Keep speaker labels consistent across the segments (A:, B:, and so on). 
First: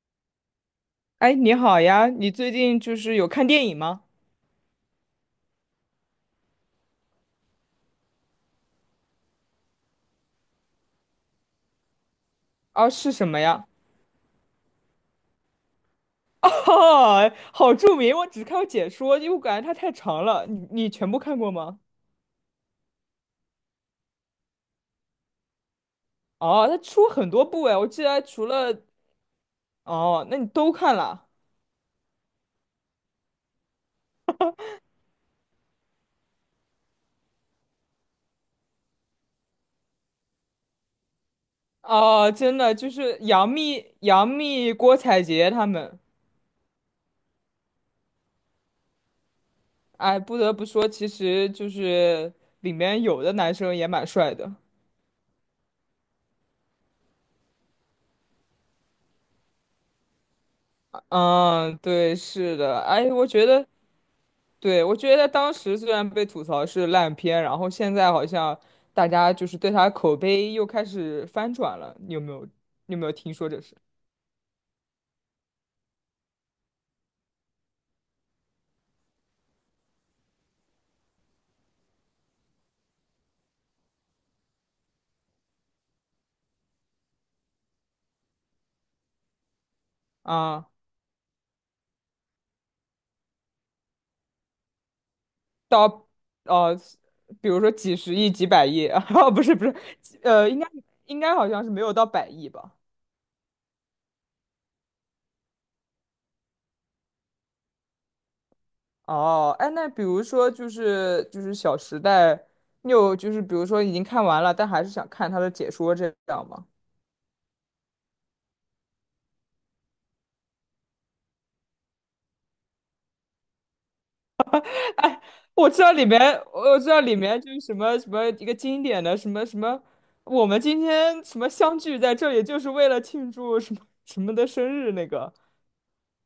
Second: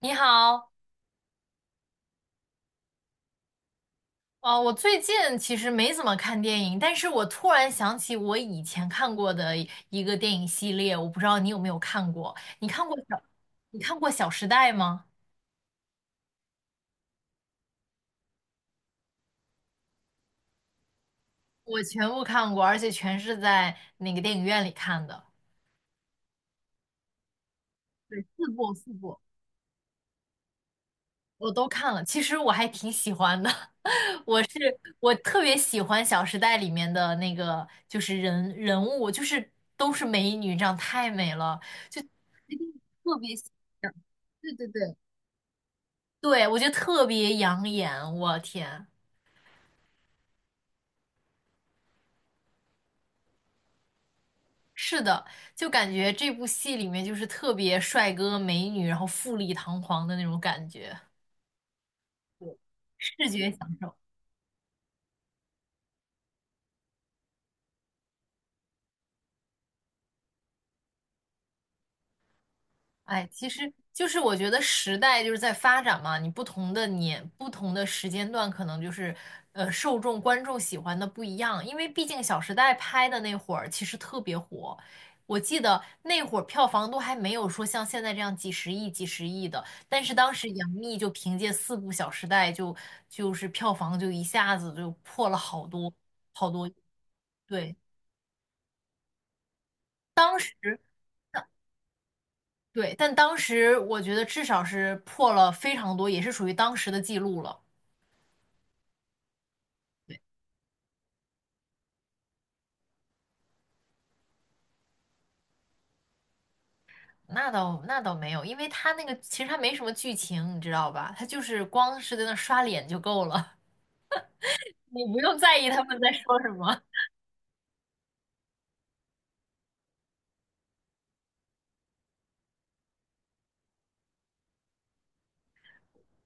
A: 你好。
B: 哎，你好呀，你最近有看电影吗？
A: 哦，我最近其实没怎么看电影，但是我突然想起我以前看过的一个电影系列，我不知道你有没有看过？你看
B: 啊，
A: 过
B: 是
A: 小，
B: 什么呀？
A: 你看过《小时代》吗？
B: 哦，好著名，我只看过解说，因为我感觉它太长了。你全部看过吗？
A: 我全部看过，而且全是在那个电影院里看的。
B: 哦，它出很多部哎，我记得
A: 对，
B: 除
A: 四部
B: 了
A: 四部
B: 哦，那你都看了？
A: 我都看了，其实我还挺喜欢的。我特别喜欢《小时代》里面的那个，就是人物，就是都是美女，这样太美了，
B: 哦，真的就是
A: 特别想，
B: 杨幂、杨
A: 对对
B: 幂、
A: 对。
B: 郭采洁他们。
A: 对，我觉得特别养眼，我天，
B: 哎，不得不说，其实就是里面有的男生也蛮帅的。
A: 是的，就感觉这部戏里面就是特别帅哥美女，然后富丽堂皇的那种感觉，
B: 嗯，对，是的。哎，我
A: 视
B: 觉
A: 觉享
B: 得
A: 受。
B: 对，我觉得当时虽然被吐槽是烂片，然后现在好像大家对他口碑又开始翻转了，你有没有
A: 哎，
B: 听
A: 其
B: 说这
A: 实
B: 事
A: 就是我觉得时代就是在发展嘛，你不同的年、不同的时间段，可能就是受众、观众喜欢的不一样。因为毕竟《小时代》拍的那会儿其实特别火，我记得那会儿票房都还没有说像现在这样几十亿、几十亿的，但是当时杨
B: 啊？
A: 幂就凭借四部《小时代》就就是票房就一下子就破了好多
B: 到
A: 好多亿。
B: 呃，比如说
A: 对。
B: 几十亿、几百亿 啊，不是，
A: 当
B: 呃，应该
A: 时
B: 应该好像是没有到百亿吧？
A: 对，但当时我觉得至少是破了非常多，也是属于当时的记录了。
B: 哦，哎，那比如说《小时代》，你有比如说已经看完了，但还是想看他的解说这样吗？
A: 那倒没有，因为他那个其实他没什么剧情，你知道吧？他就是光是在那刷脸就够了。你不用在意
B: 我
A: 他
B: 知道
A: 们
B: 里
A: 在说
B: 面，
A: 什么。
B: 我知道里面什么什么一个经典的什么什么，我们今天什么相聚在这里，就是为了庆祝什么什么的生日那个。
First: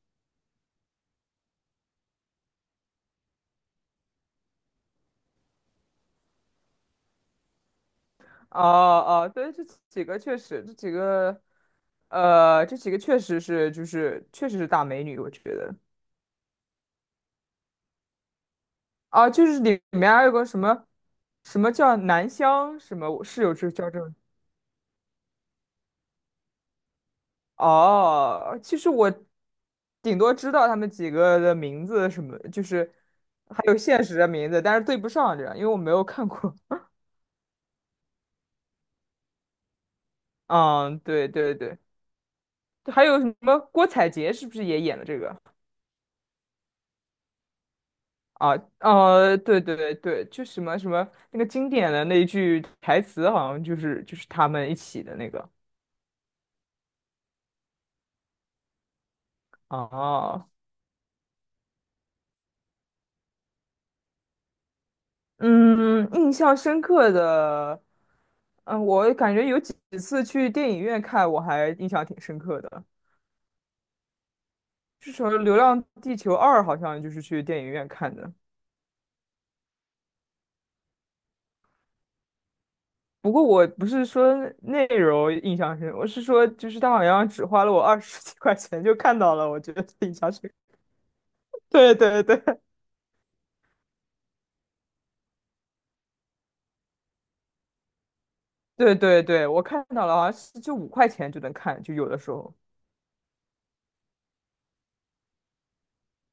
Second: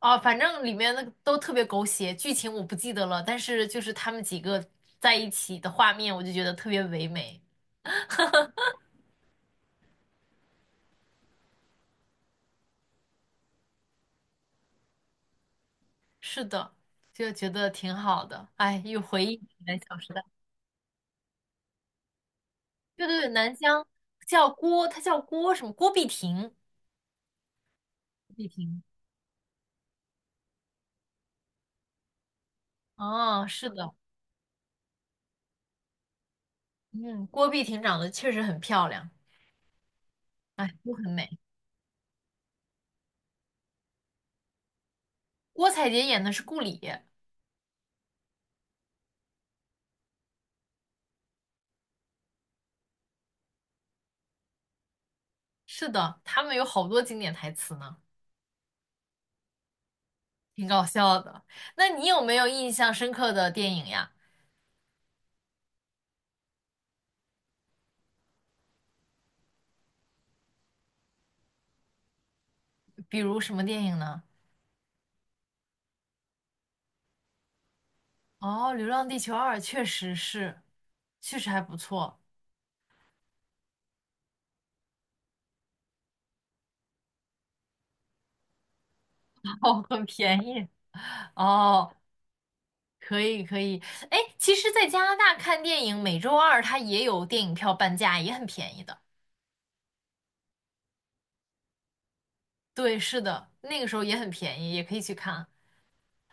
A: 哦，反正里面那个都特别狗血，剧情我不记得了，但是就是他们几个在一起的画面，我就觉得特别唯美。
B: 哦哦，对，这几个，这几个确实是大美女，我觉得。
A: 是的，就觉得挺好的。哎，又回
B: 啊，
A: 忆起
B: 就是
A: 来
B: 里
A: 《小时
B: 面
A: 代》。
B: 还有个什么什么叫南湘，什
A: 对
B: 么
A: 对
B: 我
A: 对，
B: 室
A: 南
B: 友是
A: 湘
B: 叫这
A: 叫郭，他叫郭什么？郭碧婷。碧
B: 哦，其
A: 婷。
B: 实我顶多知道他们几个的名字什么，就是
A: 哦，
B: 还
A: 是
B: 有
A: 的，
B: 现实的名字，但是对不上这样，因为我没有看过。
A: 嗯，郭碧婷长得确实很漂亮，都
B: 嗯，
A: 很
B: 对
A: 美。
B: 对对，还有什么郭采洁是不是也演了这个？
A: 郭采洁演的是顾里，
B: 啊，对，就什么什么那个经典的那一句台词，好像他们一起的那个。
A: 是的，他们有好多经典台词呢，
B: 哦，
A: 挺搞笑的。那你有没有印象深刻的电影呀？
B: 嗯，印象深刻的，嗯，我感觉有几次去电影院看，我还印象挺深刻的。
A: 比如什么电影呢？
B: 是什么《流浪地球二》，好像就是去电影院看的。
A: 哦，《流浪地球二》确实是，确实还不错。
B: 不过我不是说内容印象深，我是说就是他好像只花了我二十几块钱就看到了，我觉
A: 哦，
B: 得
A: 很
B: 印象
A: 便
B: 深刻。
A: 宜。哦，
B: 对对对
A: 可以可以。哎，其实，在加拿大看电影，每周二它也有电影票半价，也很便宜
B: 对
A: 的。
B: 对对，我看到了，好像是就五块钱就能看，就有的时候。
A: 对，是的，那个时候也很便宜，也可以去看。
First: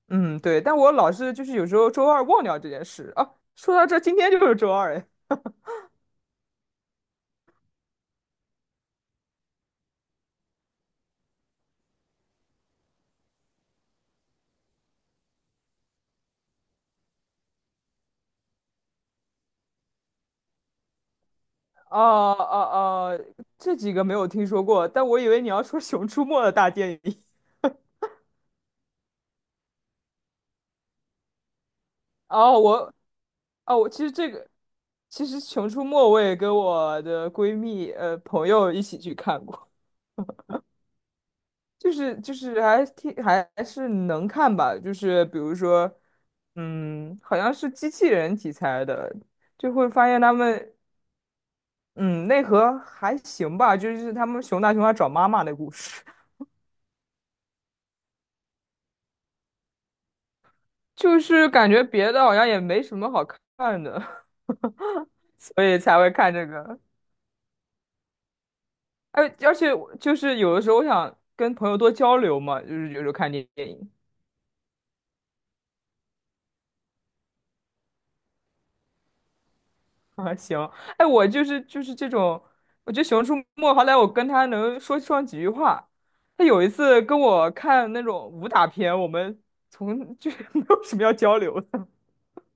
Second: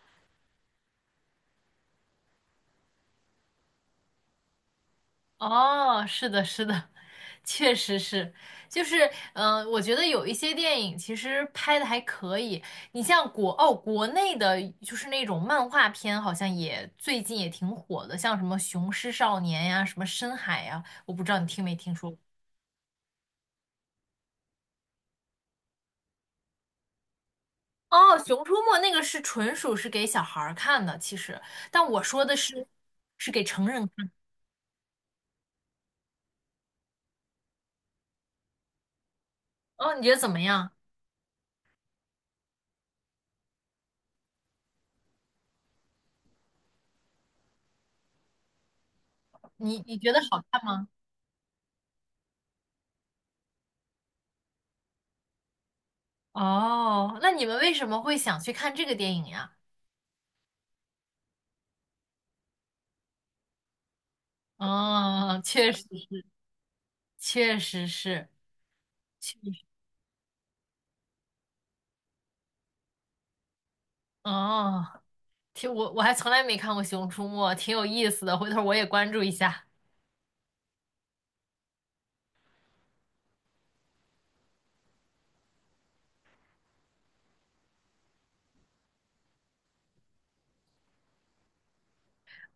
B: 嗯，对，但我老是有时候周二忘掉这件事啊。说到这，今天就是周二哎。
A: 哦，是的，是的，确实是，就是，嗯、我觉得有一些电影其实拍的还可以。你像国，哦，国内的就是那种漫画片，好像也最近也挺火的，像什么《雄狮少年》呀，什么《深海》呀，我不知道你听没听说过。
B: 哦哦哦，这几个没有听说过，但我以为你要说《熊出没》的大电影。
A: 哦，《熊出没》那个是纯属是给小孩儿看的，其实，但我说的
B: 哦，
A: 是
B: 我
A: 是给成
B: 哦，
A: 人
B: 我其
A: 看。
B: 实这个，其实《熊出没》我也跟我的闺蜜朋友一起去看过，
A: 哦，你觉得怎么样？
B: 还还是能看吧，就是比如说，嗯，好像是机器人题材的，就
A: 你
B: 会
A: 你
B: 发
A: 觉得
B: 现他
A: 好看？
B: 们嗯内核还行吧，就是他们熊大熊二找妈妈的故事。
A: 哦，那你们为什么会想去看这个电影呀？
B: 就是感觉别的好像也没什么好看的，
A: 哦，
B: 所
A: 确
B: 以
A: 实，
B: 才会看这个。
A: 确实是，
B: 而
A: 确
B: 而
A: 实，
B: 且我有的时候我想跟朋友多交流嘛，就是有时候看电影
A: 哦，挺，我还从来没看过《熊出没》，挺有意思的，回头我也关注一下。
B: 啊，行，哎，我这种，我觉得熊出没好歹我跟他能说上几句话。他有一次跟我看那种武打片，我们从 就是没有什么要交流的。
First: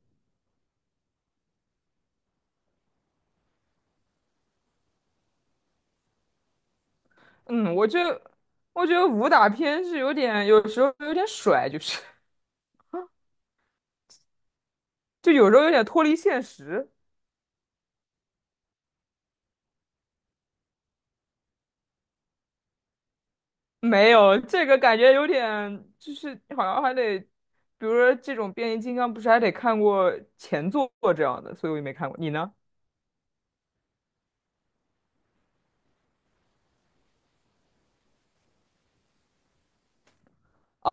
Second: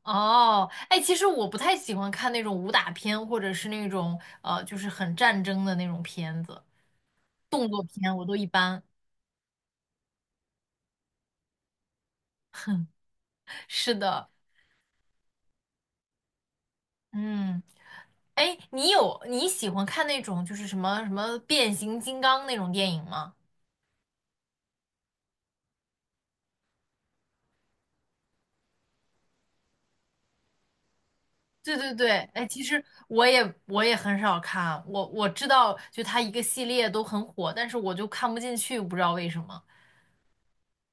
A: 哦，哎，其实我不太喜欢看那种武打片，或者是那种就是很战争的那种片子，动
B: 嗯，
A: 作片我都一般。
B: 我觉得武打片是有点有时候有点甩，就是
A: 是的，
B: 就有时候有点脱离现实。
A: 嗯，哎，你喜欢看那种就是什么什么变形金刚那种电影吗？
B: 没有，这个感觉有点，就是好像还得，比如说这种变形金刚，不是还得看过前作这样的，所以
A: 对
B: 我也
A: 对
B: 没看
A: 对，
B: 过。你
A: 哎，
B: 呢？
A: 其实我也很少看，我知道就它一个系列都很火，但是我就看不进去，不知道为什么。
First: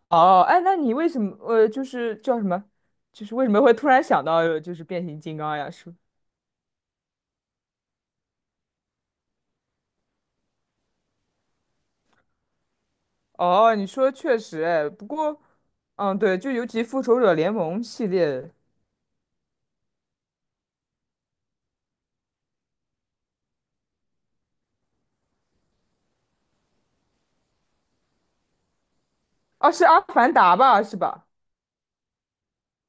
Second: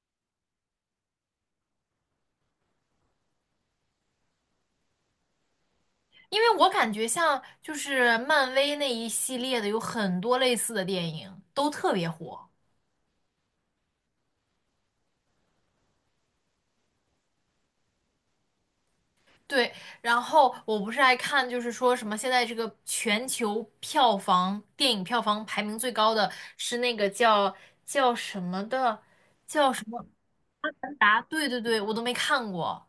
B: 哦，哎，那你为什么就是为什么会突然想到变形金刚呀？是
A: 因为我感觉像就是漫威那一系列的有很多类似的电影都特别火，
B: 哦，你说确实，哎，不过，嗯，对，就尤其复仇者联盟系列，
A: 对。然后我不是爱看，就是说什么现在这个全球票房电影票房排名最高的是那个叫什么的
B: 啊，是阿凡达吧，是
A: 达，
B: 吧？
A: 对对对，我都没看过。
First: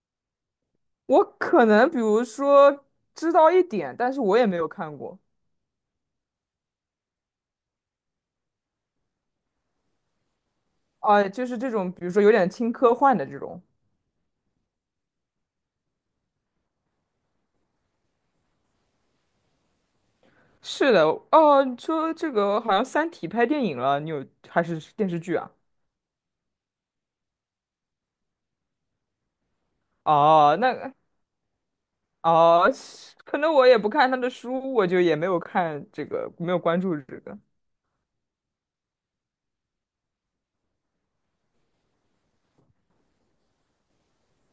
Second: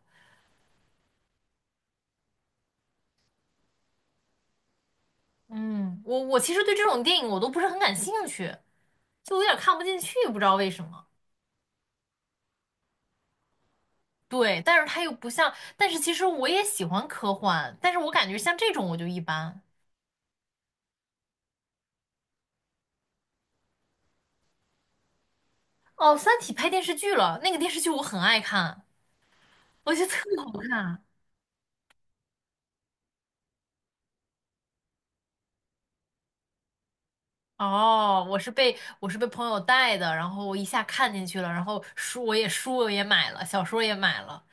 B: 我可能比如说知道一点，但是我也没有看过。
A: 嗯，我其实对这种电影我都不是很感兴趣。就有点看不进去，不知道为什么。
B: 啊，就是这种，比如说有点轻科幻的这种。
A: 对，但是它又不像，但是其实我也喜欢科幻，但是我感觉像这种我就一般。
B: 是的，哦，你说这个好像《三体》拍电影了，你有还是电视剧啊？
A: 哦，《三体》拍电视剧了，那个电视剧我很爱看，我觉得特别好
B: 哦，那
A: 看。
B: 哦，可能我也不看他的书，我就也没有看这个，没有关注这个。
A: 哦，我是被朋友带的，然后我一下看进去了，然后书我也买了，小说也买了。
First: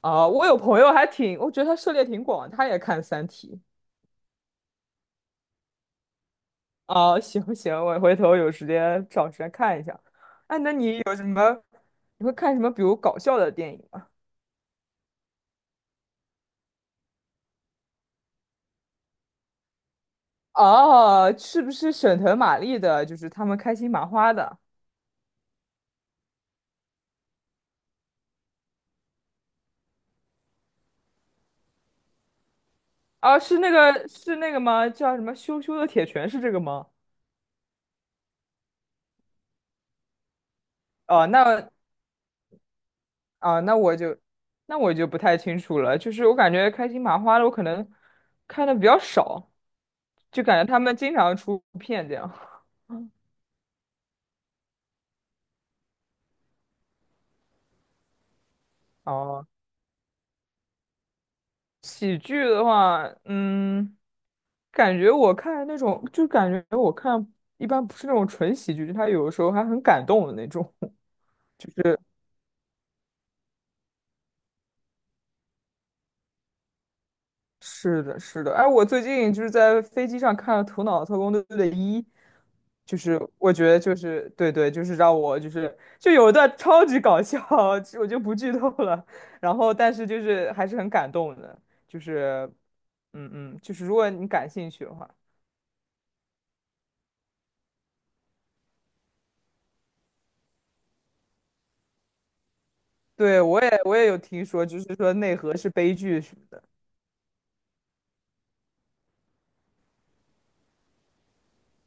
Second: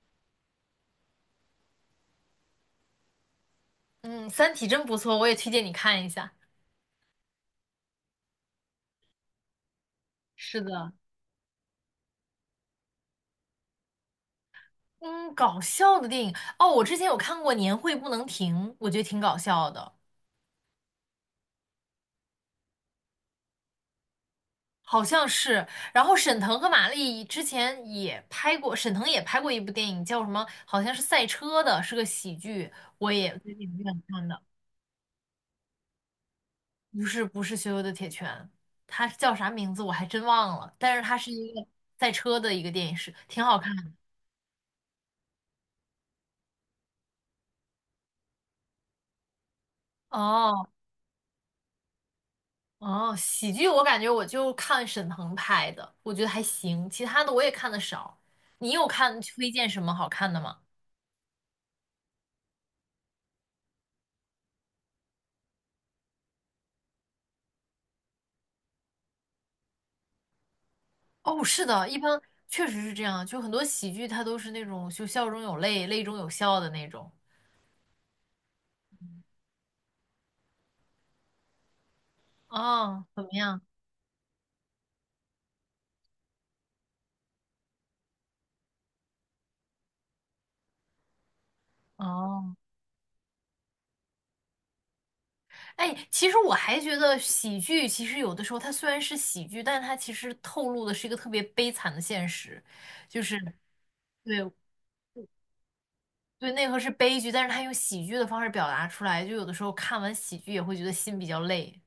B: 哦，我有朋友还挺，我觉得他涉猎挺广，他也看《三体》。
A: 嗯，《三体》真不错，我也推荐你看一下。
B: 哦，行，我回头有时间找时间看一下。哎，
A: 是
B: 那
A: 的，
B: 你你会看什么？比如搞笑的电影吗？
A: 嗯，搞笑的电影哦，我之前有看过《年会不能停》，我觉得挺搞笑的。
B: 哦，是不是沈腾、马丽的？就是他们开心麻花的。
A: 好像是。然后沈腾和马丽之前也拍过，沈腾也拍过一部电影，叫什么？好像是赛车的，是个喜剧，我也
B: 啊，
A: 最近影院看
B: 是
A: 的。
B: 那个吗？叫什么羞羞的铁拳是这个吗？
A: 不是不是《羞羞的铁拳》，它叫啥名字我还真忘了，但是它
B: 哦，
A: 是一个
B: 那
A: 赛车的一个电影，是挺好
B: 啊，
A: 看的。
B: 那我就不太清楚了。就是我感觉开心麻花的，我可能看的比较少，就感
A: 哦
B: 觉他们经常出片这样。
A: 哦，喜剧我感觉我就看沈腾拍的，我觉得还行，其他的我也看的少。你有看
B: 哦，
A: 推荐什么好看的吗？
B: 喜剧的话，嗯，感觉我看那种，就感觉我看一般不是那种纯喜剧，就他有的时候还很感动的那种。
A: 哦，是
B: 就
A: 的，一
B: 是。
A: 般确实是这样，就很多喜剧它都是那种就笑中有泪，泪中有笑的那种。
B: 是的，是的。哎，我最近在飞机上看了《头脑特工队》的一，就
A: 啊。
B: 是
A: 怎么
B: 我
A: 样？
B: 觉得就是对对，就是让我就是就有一段超级搞笑，我就不剧透了。然后，但是就是还是很感动的，就是
A: 哦，
B: 嗯，如果你感兴趣的话，
A: 哎，其实我还觉得喜剧其实有的时候它虽然是喜剧，但它其实透露的是一个特别悲惨的现实，就是
B: 对我也有
A: 对
B: 听说，就是说内核是悲剧什么
A: 对，
B: 的。
A: 内核是悲剧，但是它用喜剧的方式表达出来，就有的时候看完喜剧也会觉得心比较累。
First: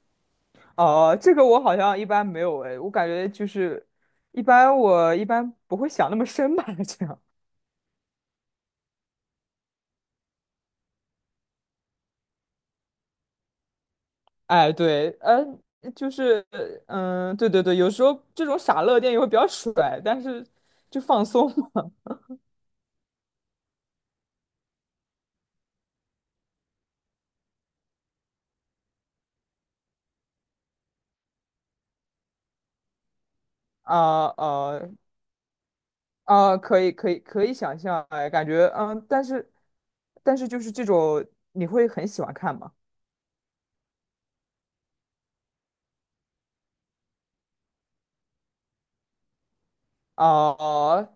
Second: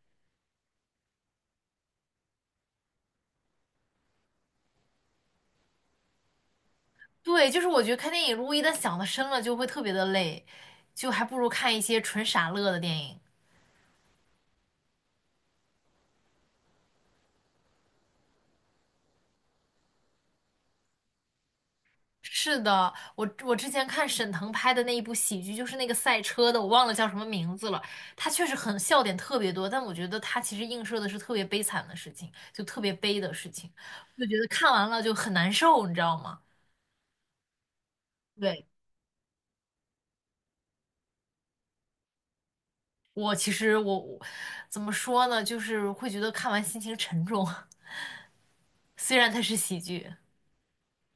B: 哦，这个我好像一般没有哎，我感觉一般不会想那么深吧。这样。
A: 对，就是我觉得看电影如果一旦想的深了，就会特别的累，就还不如看一些纯傻乐的电影。
B: 哎，对，就是，对，有时候这种傻乐电影会比较甩，但是就放松嘛。
A: 是的，我我之前看沈腾拍的那一部喜剧，就是那个赛车的，我忘了叫什么名字了。他确实很笑点特别多，但我觉得他其实映射的是特别悲惨的事情，就特别悲的事情，就
B: 啊
A: 觉得看
B: 啊
A: 完了就很难受，你知道吗？
B: 啊，可以想象，哎，感
A: 对，
B: 觉，嗯，但是这种你会很喜欢看吗？
A: 我其实怎么说呢，就是会觉得看完心情沉重。虽然它是喜剧，
B: 哦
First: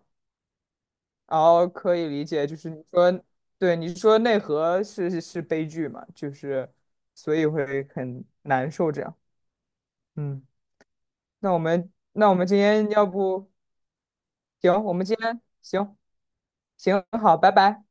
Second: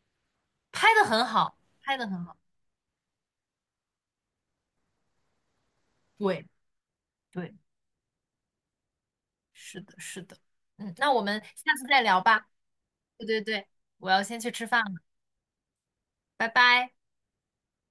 A: 拍的很好，
B: 哦，可
A: 拍的
B: 以
A: 很
B: 理
A: 好。
B: 解，就是你说，对，你说内核是是悲剧嘛，就
A: 对
B: 是所以
A: 对，
B: 会很难受这样，
A: 是的，是的，
B: 嗯，
A: 嗯，那我们下次再聊
B: 那我们
A: 吧。
B: 今天要
A: 对对
B: 不。
A: 对，我要先去吃饭
B: 行，我
A: 了，
B: 们今天行
A: 拜拜。
B: 行好，拜拜。